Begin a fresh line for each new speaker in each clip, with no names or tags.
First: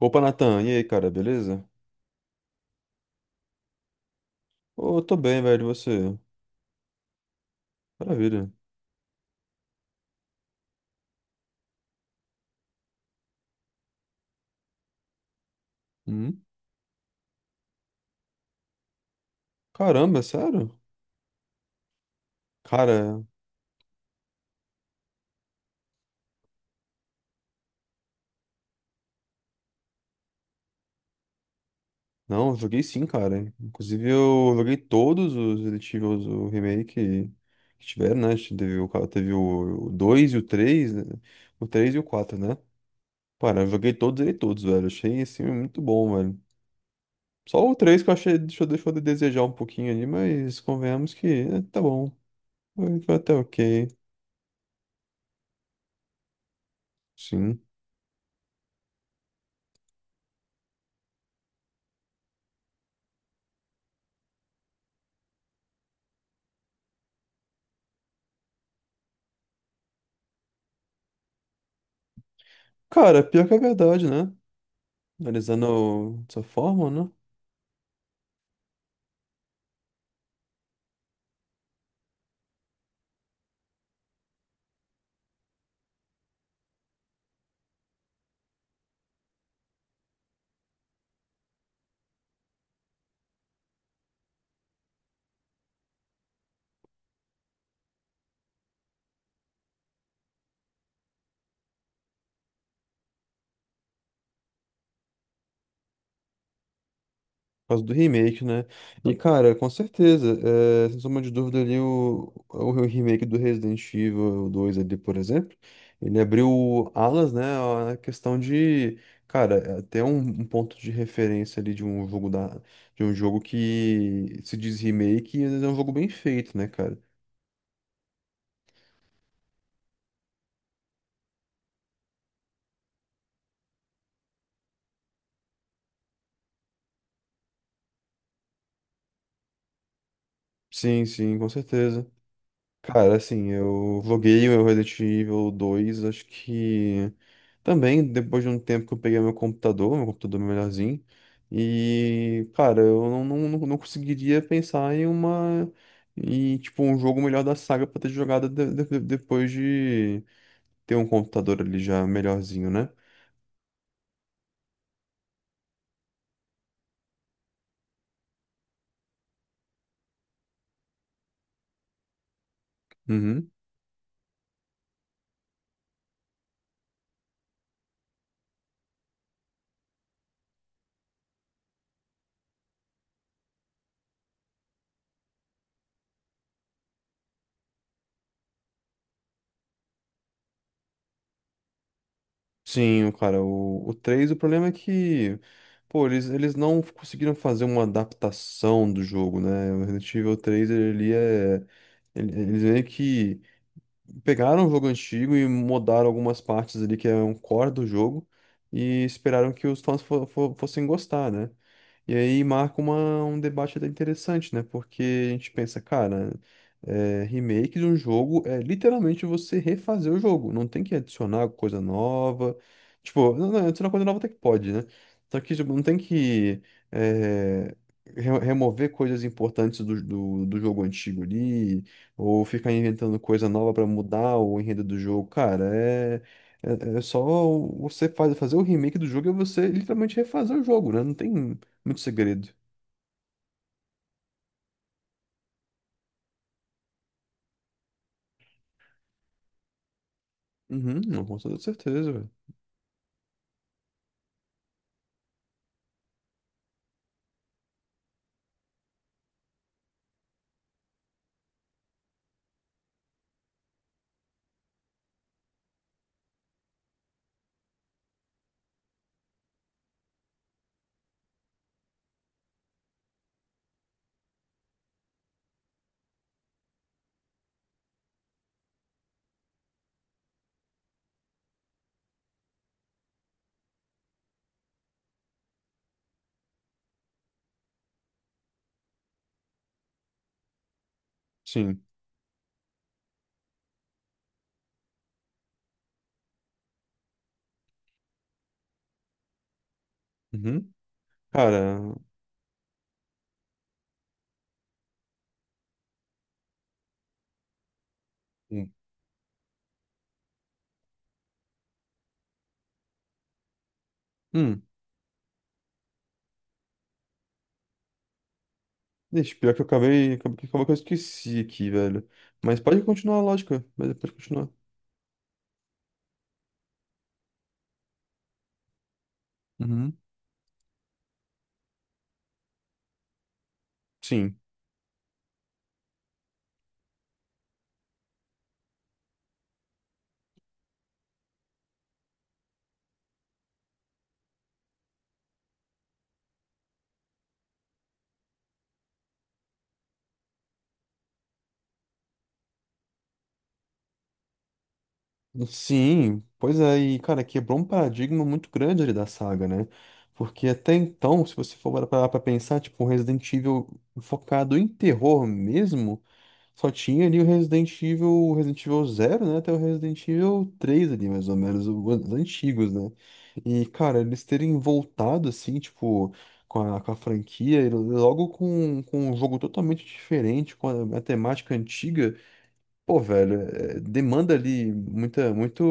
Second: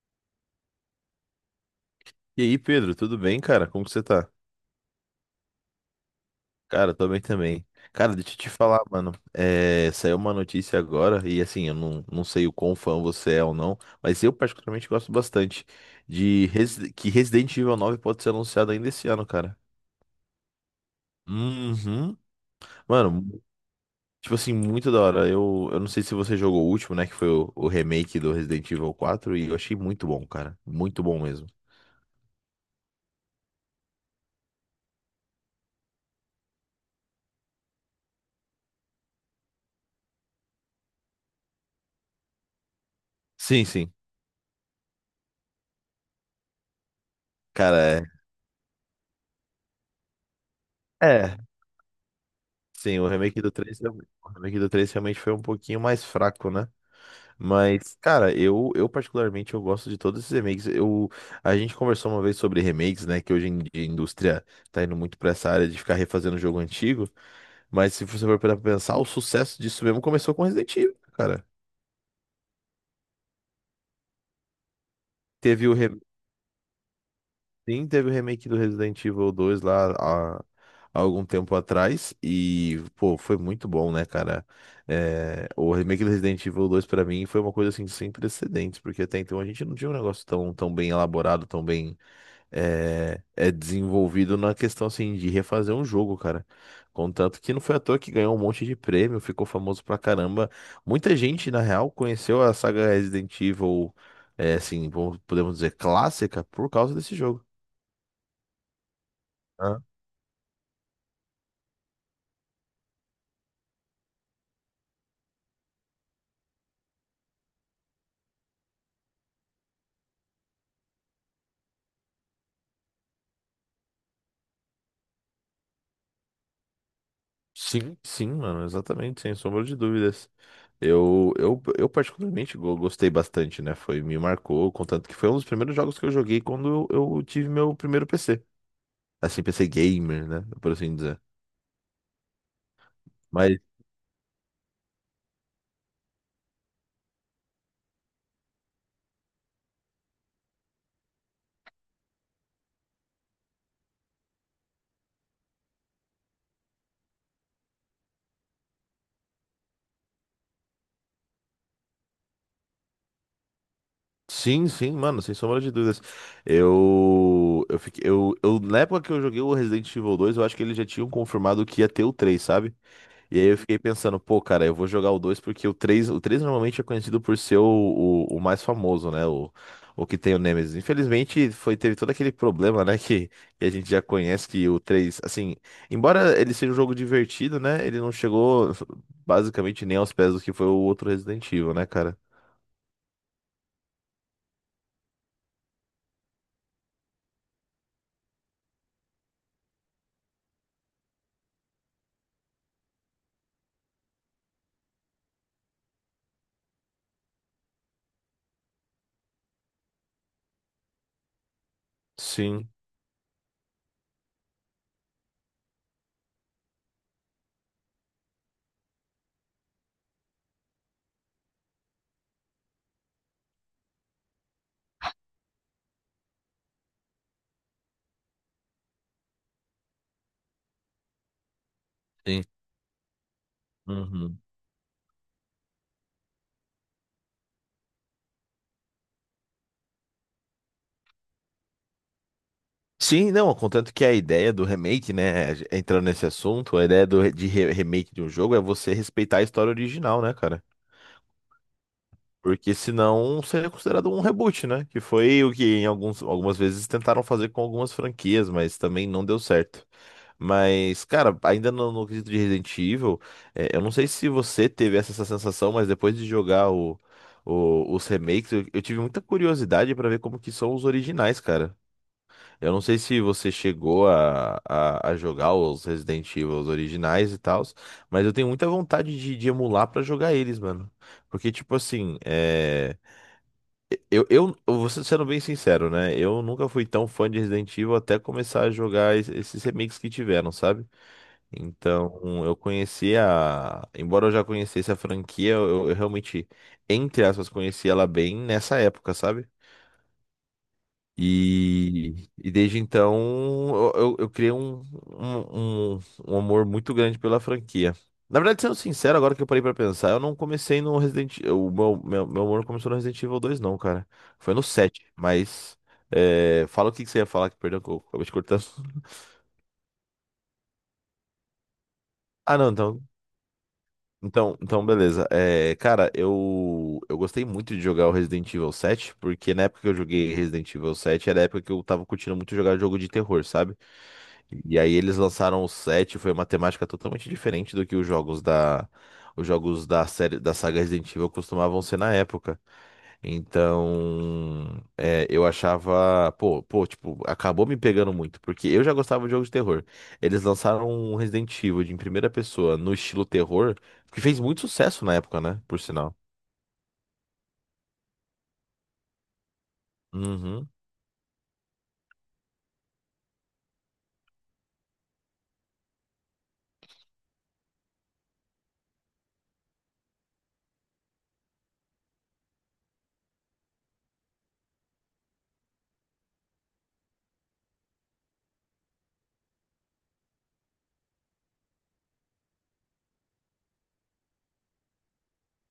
Opa, Natan, e aí, cara, beleza?
E aí, Pedro, tudo bem, cara? Como que você tá?
Ô, tô bem, velho, e você?
Cara, tô bem também. Cara, deixa eu
Maravilha.
te falar, mano. Saiu uma notícia agora, e assim, eu não sei o quão fã você é ou não, mas eu particularmente gosto bastante
Hum?
de que Resident Evil 9 pode ser anunciado ainda esse ano, cara.
Caramba, é sério?
Uhum.
Cara,
Mano, tipo assim, muito da hora. Eu não sei se você jogou o último, né? Que foi o remake do Resident Evil 4, e eu achei muito bom, cara. Muito bom mesmo.
não, eu joguei sim, cara. Inclusive, eu joguei todos os Resident Evil, o remake que tiveram, né? Teve o, teve o 2 e o 3, né? O 3 e o 4, né? Cara,
Sim,
eu joguei
sim.
todos e todos, velho. Achei, assim, muito bom, velho. Só o
Cara,
3 que eu achei, deixou de desejar um pouquinho ali, mas
é.
convenhamos que,
É.
tá bom.
Sim,
Foi foi até ok,
o remake do 3 realmente foi um pouquinho mais fraco, né?
sim.
Mas, cara, eu particularmente eu gosto de todos esses remakes. Eu, a gente conversou uma vez sobre remakes, né? Que hoje em dia a indústria tá indo muito pra essa área de ficar refazendo jogo antigo. Mas se você for para pensar, o sucesso disso mesmo começou com Resident Evil, cara.
Cara, pior que é verdade, né?
Teve o, re-
Analisando dessa forma, né?
Sim, teve o remake do Resident Evil 2 lá há algum tempo atrás e, pô, foi muito bom, né, cara? É, o remake do Resident Evil 2 pra mim foi uma coisa assim sem precedentes, porque até então a gente não tinha um negócio tão bem elaborado, tão bem desenvolvido na questão assim de refazer um jogo, cara. Contanto que não foi à toa que ganhou um monte de prêmio, ficou famoso pra caramba. Muita gente, na real, conheceu a saga Resident Evil, assim, podemos dizer, clássica por causa desse jogo.
Por causa do remake, né? E, cara, com certeza, é, sem sombra de dúvida ali, o remake do Resident Evil dois ali, por exemplo, ele abriu alas, né, a questão de, cara, é até um, um ponto de referência ali de um jogo da, de um jogo que se diz remake e às vezes é um jogo bem feito, né, cara?
Sim, sim, mano, exatamente, sem sombra de dúvidas. Eu particularmente gostei bastante, né? Foi, me marcou, contanto que foi um dos primeiros jogos que eu joguei quando eu tive meu primeiro PC. Assim, PC gamer, né? Por assim
Sim,
dizer.
sim, com certeza. Cara, assim,
Mas
eu loguei o Resident Evil dois acho que também depois de um tempo que eu peguei meu computador melhorzinho, e, cara, eu não conseguiria pensar em uma, em, tipo, um jogo melhor da saga pra ter jogado depois de ter um computador ali já melhorzinho, né?
sim, sim, mano, sem sombra de dúvidas. Eu, na época que eu joguei o Resident Evil dois eu acho que eles já tinham confirmado que ia ter o três, sabe? E aí eu fiquei pensando, pô, cara, eu vou jogar o 2 porque o 3 normalmente é conhecido por ser o mais famoso, né? O que tem o Nemesis. Infelizmente, foi, teve todo aquele problema, né? Que a gente já conhece, que o 3 assim, embora ele seja um jogo divertido, né? Ele não chegou basicamente nem aos pés do que foi o outro Resident Evil, né, cara?
Sim, cara, o 3 o problema é que, pô, eles não conseguiram fazer uma adaptação do jogo, né? O Resident Evil três ele é... Eles meio que pegaram o jogo antigo e mudaram algumas partes ali que é um core do jogo e esperaram que os fãs fossem gostar, né? E aí
Sim,
marca uma, um debate até interessante, né? Porque a gente pensa, cara, é, remake de um jogo é literalmente você refazer o jogo. Não tem que adicionar coisa nova. Tipo, não, adicionar coisa nova até que pode, né? Só que tipo, não tem que é, remover coisas importantes do jogo antigo ali, ou
sim.
ficar inventando coisa nova pra mudar
Uhum.
o enredo do jogo. Cara, é. É só você fazer o remake do jogo é você literalmente refazer o jogo, né? Não tem. Muito segredo.
Sim, não, contanto que a ideia do remake, né? Entrando nesse assunto, a ideia do, remake de um jogo é você respeitar a história original, né, cara?
Uhum, não, com toda certeza, velho.
Porque senão seria considerado um reboot, né? Que foi o que em algumas vezes tentaram fazer com algumas franquias, mas também não deu certo. Mas, cara, ainda no quesito de Resident Evil, é, eu não sei se você teve essa sensação, mas depois de jogar os remakes, eu tive muita curiosidade pra ver como que são os originais, cara. Eu não sei se você chegou a jogar os Resident Evil os originais e tal, mas eu tenho muita vontade de emular pra jogar eles, mano. Porque, tipo assim, é, eu vou sendo bem sincero, né? Eu nunca fui tão fã de Resident Evil até começar a jogar esses remakes que tiveram, sabe?
Sim.
Então, eu conheci a. Embora eu já conhecesse a franquia, eu realmente, entre aspas, conheci ela bem nessa época, sabe?
Uhum. Cara.
E desde então eu criei um, um, um amor muito grande pela franquia. Na verdade,
Hum.
sendo sincero, agora que eu parei pra pensar, eu não comecei no Resident Evil. O meu amor começou no Resident Evil dois não, cara. Foi
Hum.
no 7, mas. É, fala o que que você ia falar que perdeu, que eu acabei te cortando.
Deixa, pior que eu acabei. Acabou que eu esqueci aqui, velho.
Ah,
Mas
não,
pode
então.
continuar a lógica. Mas pode continuar.
Então beleza. É, cara, eu gostei muito de jogar o Resident Evil 7, porque na época que eu
Uhum.
joguei Resident Evil 7 era a época que eu tava curtindo muito jogar jogo de terror, sabe?
Sim.
E aí eles lançaram o 7, foi uma temática totalmente diferente do que os jogos da série, da saga Resident Evil costumavam ser na época. Então, é, eu achava, tipo, acabou me pegando muito, porque eu já gostava de jogos de terror. Eles lançaram um Resident Evil de em primeira pessoa no estilo terror, que fez muito sucesso na época, né? Por sinal.
Sim, pois é, e cara, quebrou um paradigma muito grande ali da saga, né? Porque
Uhum.
até então, se você for parar pra pensar, tipo, um Resident Evil focado em terror mesmo. Só tinha ali o Resident Evil Zero, né? Até o Resident Evil três ali, mais ou menos, os antigos, né? E, cara, eles terem voltado, assim, tipo, com a franquia, e logo com um jogo totalmente diferente, com a temática antiga, pô, velho, é, demanda ali muita, muito,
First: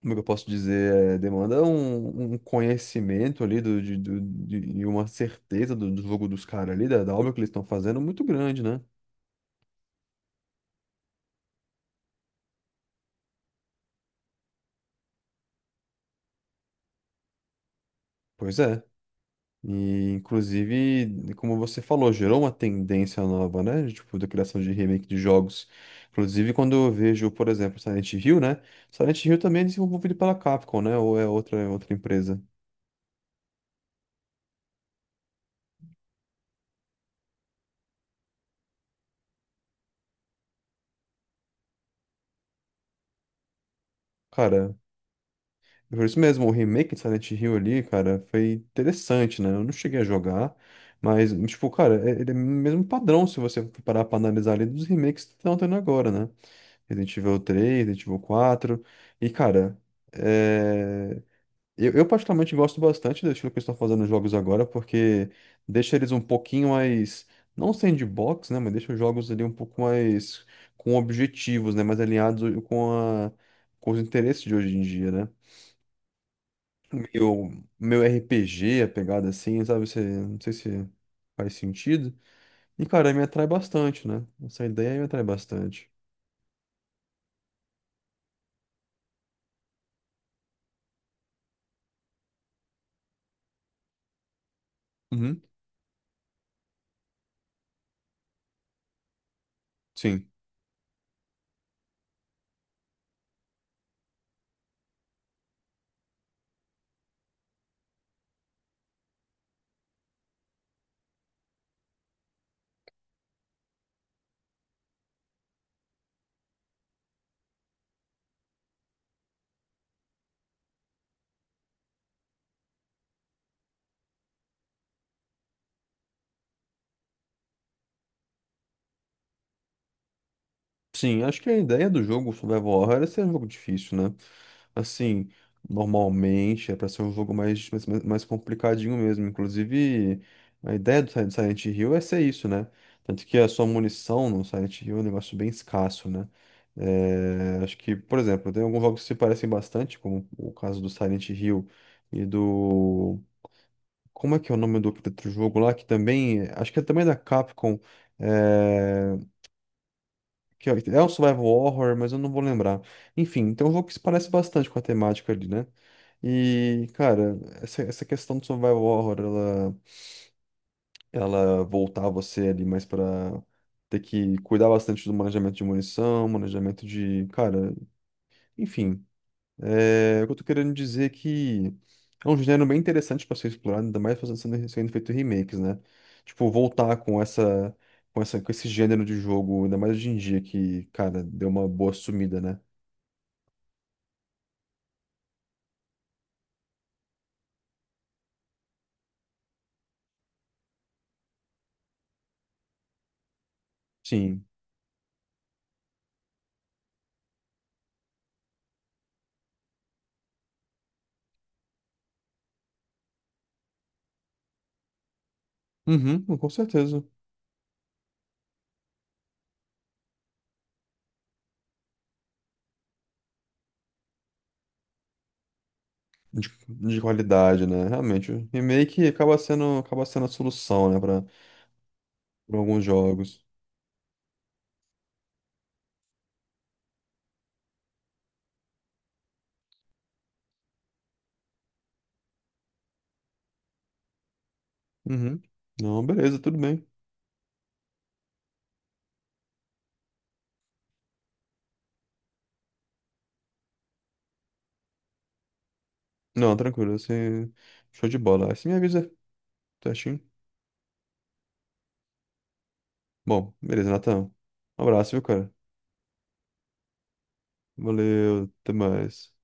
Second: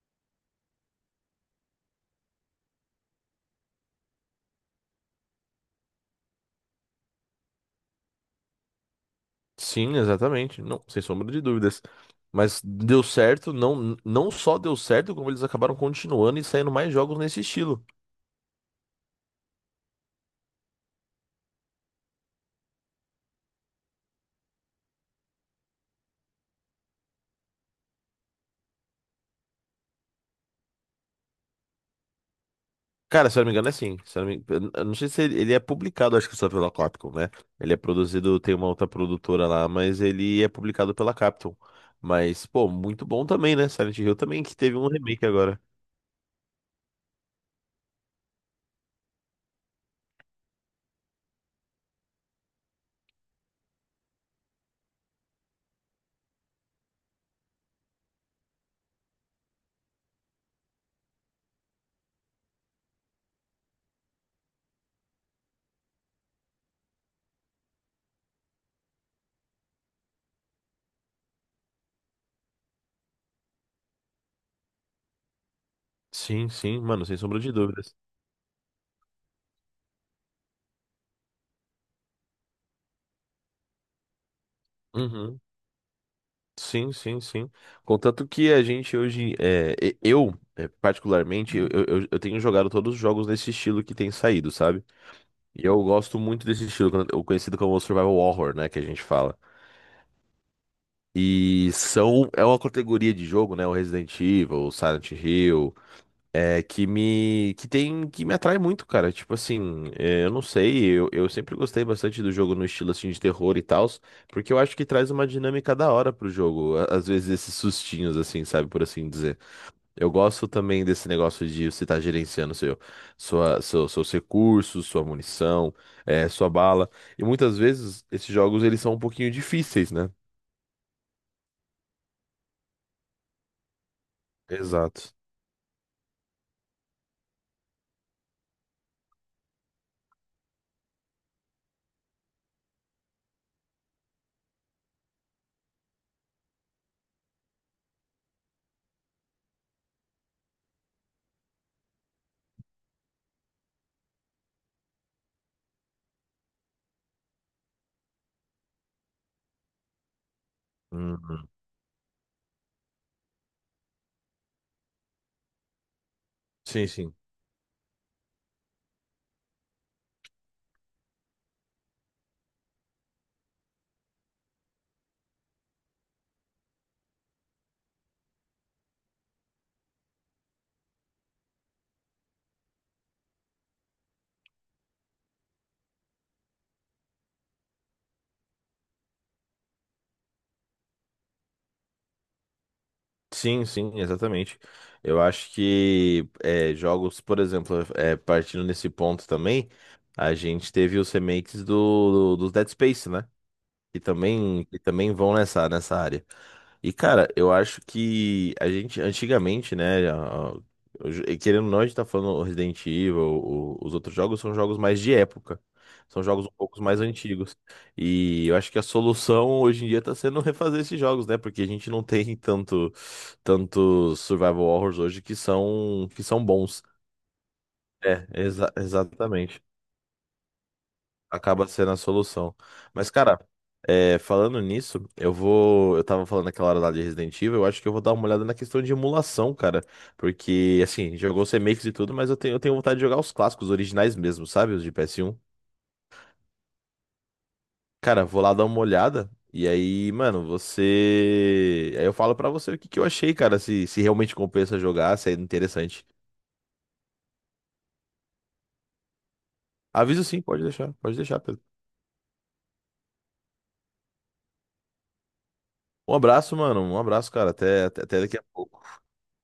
como é que eu posso dizer? É, demanda um, um conhecimento ali do, de, e uma certeza do, do jogo dos caras ali, da, da obra que eles estão fazendo, muito grande, né?
Sim, exatamente. Não, sem sombra de dúvidas. Mas deu certo, não, não só deu certo, como eles acabaram continuando e saindo mais jogos nesse estilo.
Pois é. E, inclusive, como você falou, gerou uma tendência nova, né? De, tipo, da criação de remake de jogos. Inclusive, quando eu vejo, por exemplo, Silent Hill, né? Silent Hill também é desenvolvido pela Capcom, né? Ou é outra empresa.
Cara, se eu não me engano, é assim. Se eu não me... Eu não sei se ele é publicado, acho que só pela Capcom, né? Ele é produzido, tem uma outra produtora lá, mas ele é publicado pela Capcom. Mas, pô, muito bom também, né? Silent Hill também, que
Cara,
teve um remake agora.
é por isso mesmo, o remake de Silent Hill ali, cara, foi interessante, né? Eu não cheguei a jogar, mas, tipo, cara, ele é o mesmo padrão se você for parar pra analisar ali dos remakes que estão tendo agora, né? Resident Evil três, Resident Evil quatro. E, cara, é, eu particularmente gosto bastante do estilo que eles estão fazendo nos jogos agora, porque deixa eles um pouquinho mais, não sandbox, né, mas deixa os jogos ali um pouco mais com objetivos, né, mais alinhados com a, com os interesses de hoje em dia, né?
Sim, sim, mano, sem sombra
Meu,
de dúvidas.
meu RPG, a pegada assim, sabe, você, não sei se faz sentido. E, cara, me atrai bastante, né? Essa ideia me atrai
Uhum.
bastante.
Sim, sim, sim. Contanto que a gente hoje, particularmente, eu tenho jogado todos os jogos nesse estilo que tem saído, sabe?
Uhum.
E eu gosto muito desse estilo, o conhecido como Survival Horror, né? Que a gente fala.
Sim.
E são, é uma categoria de jogo, né? O Resident Evil, o Silent Hill, é, que me atrai muito, cara. Tipo assim, é, eu não sei, eu sempre gostei bastante do jogo no estilo assim de terror e tal, porque eu acho que traz uma dinâmica da hora pro jogo. Às vezes esses sustinhos, assim, sabe, por assim dizer. Eu gosto também desse negócio de você estar gerenciando seus recursos, sua munição, é, sua bala. E muitas vezes esses jogos eles são um pouquinho difíceis, né?
Sim, acho que a ideia do jogo Survival Horror é ser um jogo difícil, né?
Exato.
Assim, normalmente é pra ser um jogo mais complicadinho mesmo. Inclusive, a ideia do Silent Hill é ser isso, né? Tanto que a sua munição no Silent Hill é um negócio bem escasso, né? É, acho que, por exemplo, tem alguns jogos que se parecem bastante, como o caso do Silent Hill e do. Como é que é o nome do outro jogo lá? Que também. Acho que é também da Capcom. É, que é um survival horror, mas eu não vou lembrar. Enfim, então é um jogo que se parece bastante com a temática ali, né?
Sim,
E,
sim.
cara, essa questão do survival horror, ela voltar você ali mais pra ter que cuidar bastante do manejamento de munição, manejamento de, cara, enfim. É, o que eu tô querendo dizer é que é um gênero bem interessante para ser explorado, ainda mais fazendo sendo, sendo feito remakes, né? Tipo, voltar com essa, com essa, com esse gênero de jogo, ainda mais hoje em dia que, cara, deu uma boa sumida, né?
Sim, sim, exatamente. Eu acho que é, jogos, por exemplo, é, partindo nesse ponto também, a gente teve os remakes do Dead Space, né?
Sim.
Que também vão nessa área. E, cara, eu acho que a gente, antigamente, né, e querendo ou não, a gente tá falando o Resident Evil, os outros jogos são jogos mais de época.
Uhum,
São jogos
com
um pouco mais
certeza.
antigos. E eu acho que a solução hoje em dia tá sendo refazer esses jogos, né? Porque a gente não tem tanto, tantos survival horrors hoje que são bons.
De qualidade, né?
É,
Realmente, o remake
exatamente
acaba sendo a solução, né, para
acaba sendo a solução.
alguns
Mas, cara,
jogos.
é, falando nisso, eu vou. Eu tava falando naquela hora lá de Resident Evil, eu acho que eu vou dar uma olhada na questão de emulação, cara. Porque, assim, jogou os remakes e tudo, mas eu tenho vontade de jogar os clássicos, os originais mesmo, sabe? Os de PS1.
Uhum. Não, beleza, tudo bem.
Cara, vou lá dar uma olhada. E aí, mano, você. Aí eu falo pra você o que que eu achei, cara. Se realmente compensa jogar, se é interessante.
Não, tranquilo, assim, show de bola. Aí você me avisa, certinho?
Aviso sim, pode deixar, Pedro.
Bom, beleza, Natan. Um abraço, viu, cara?
Um abraço, mano. Um abraço, cara. Até, até daqui a
Valeu, até
pouco.
mais.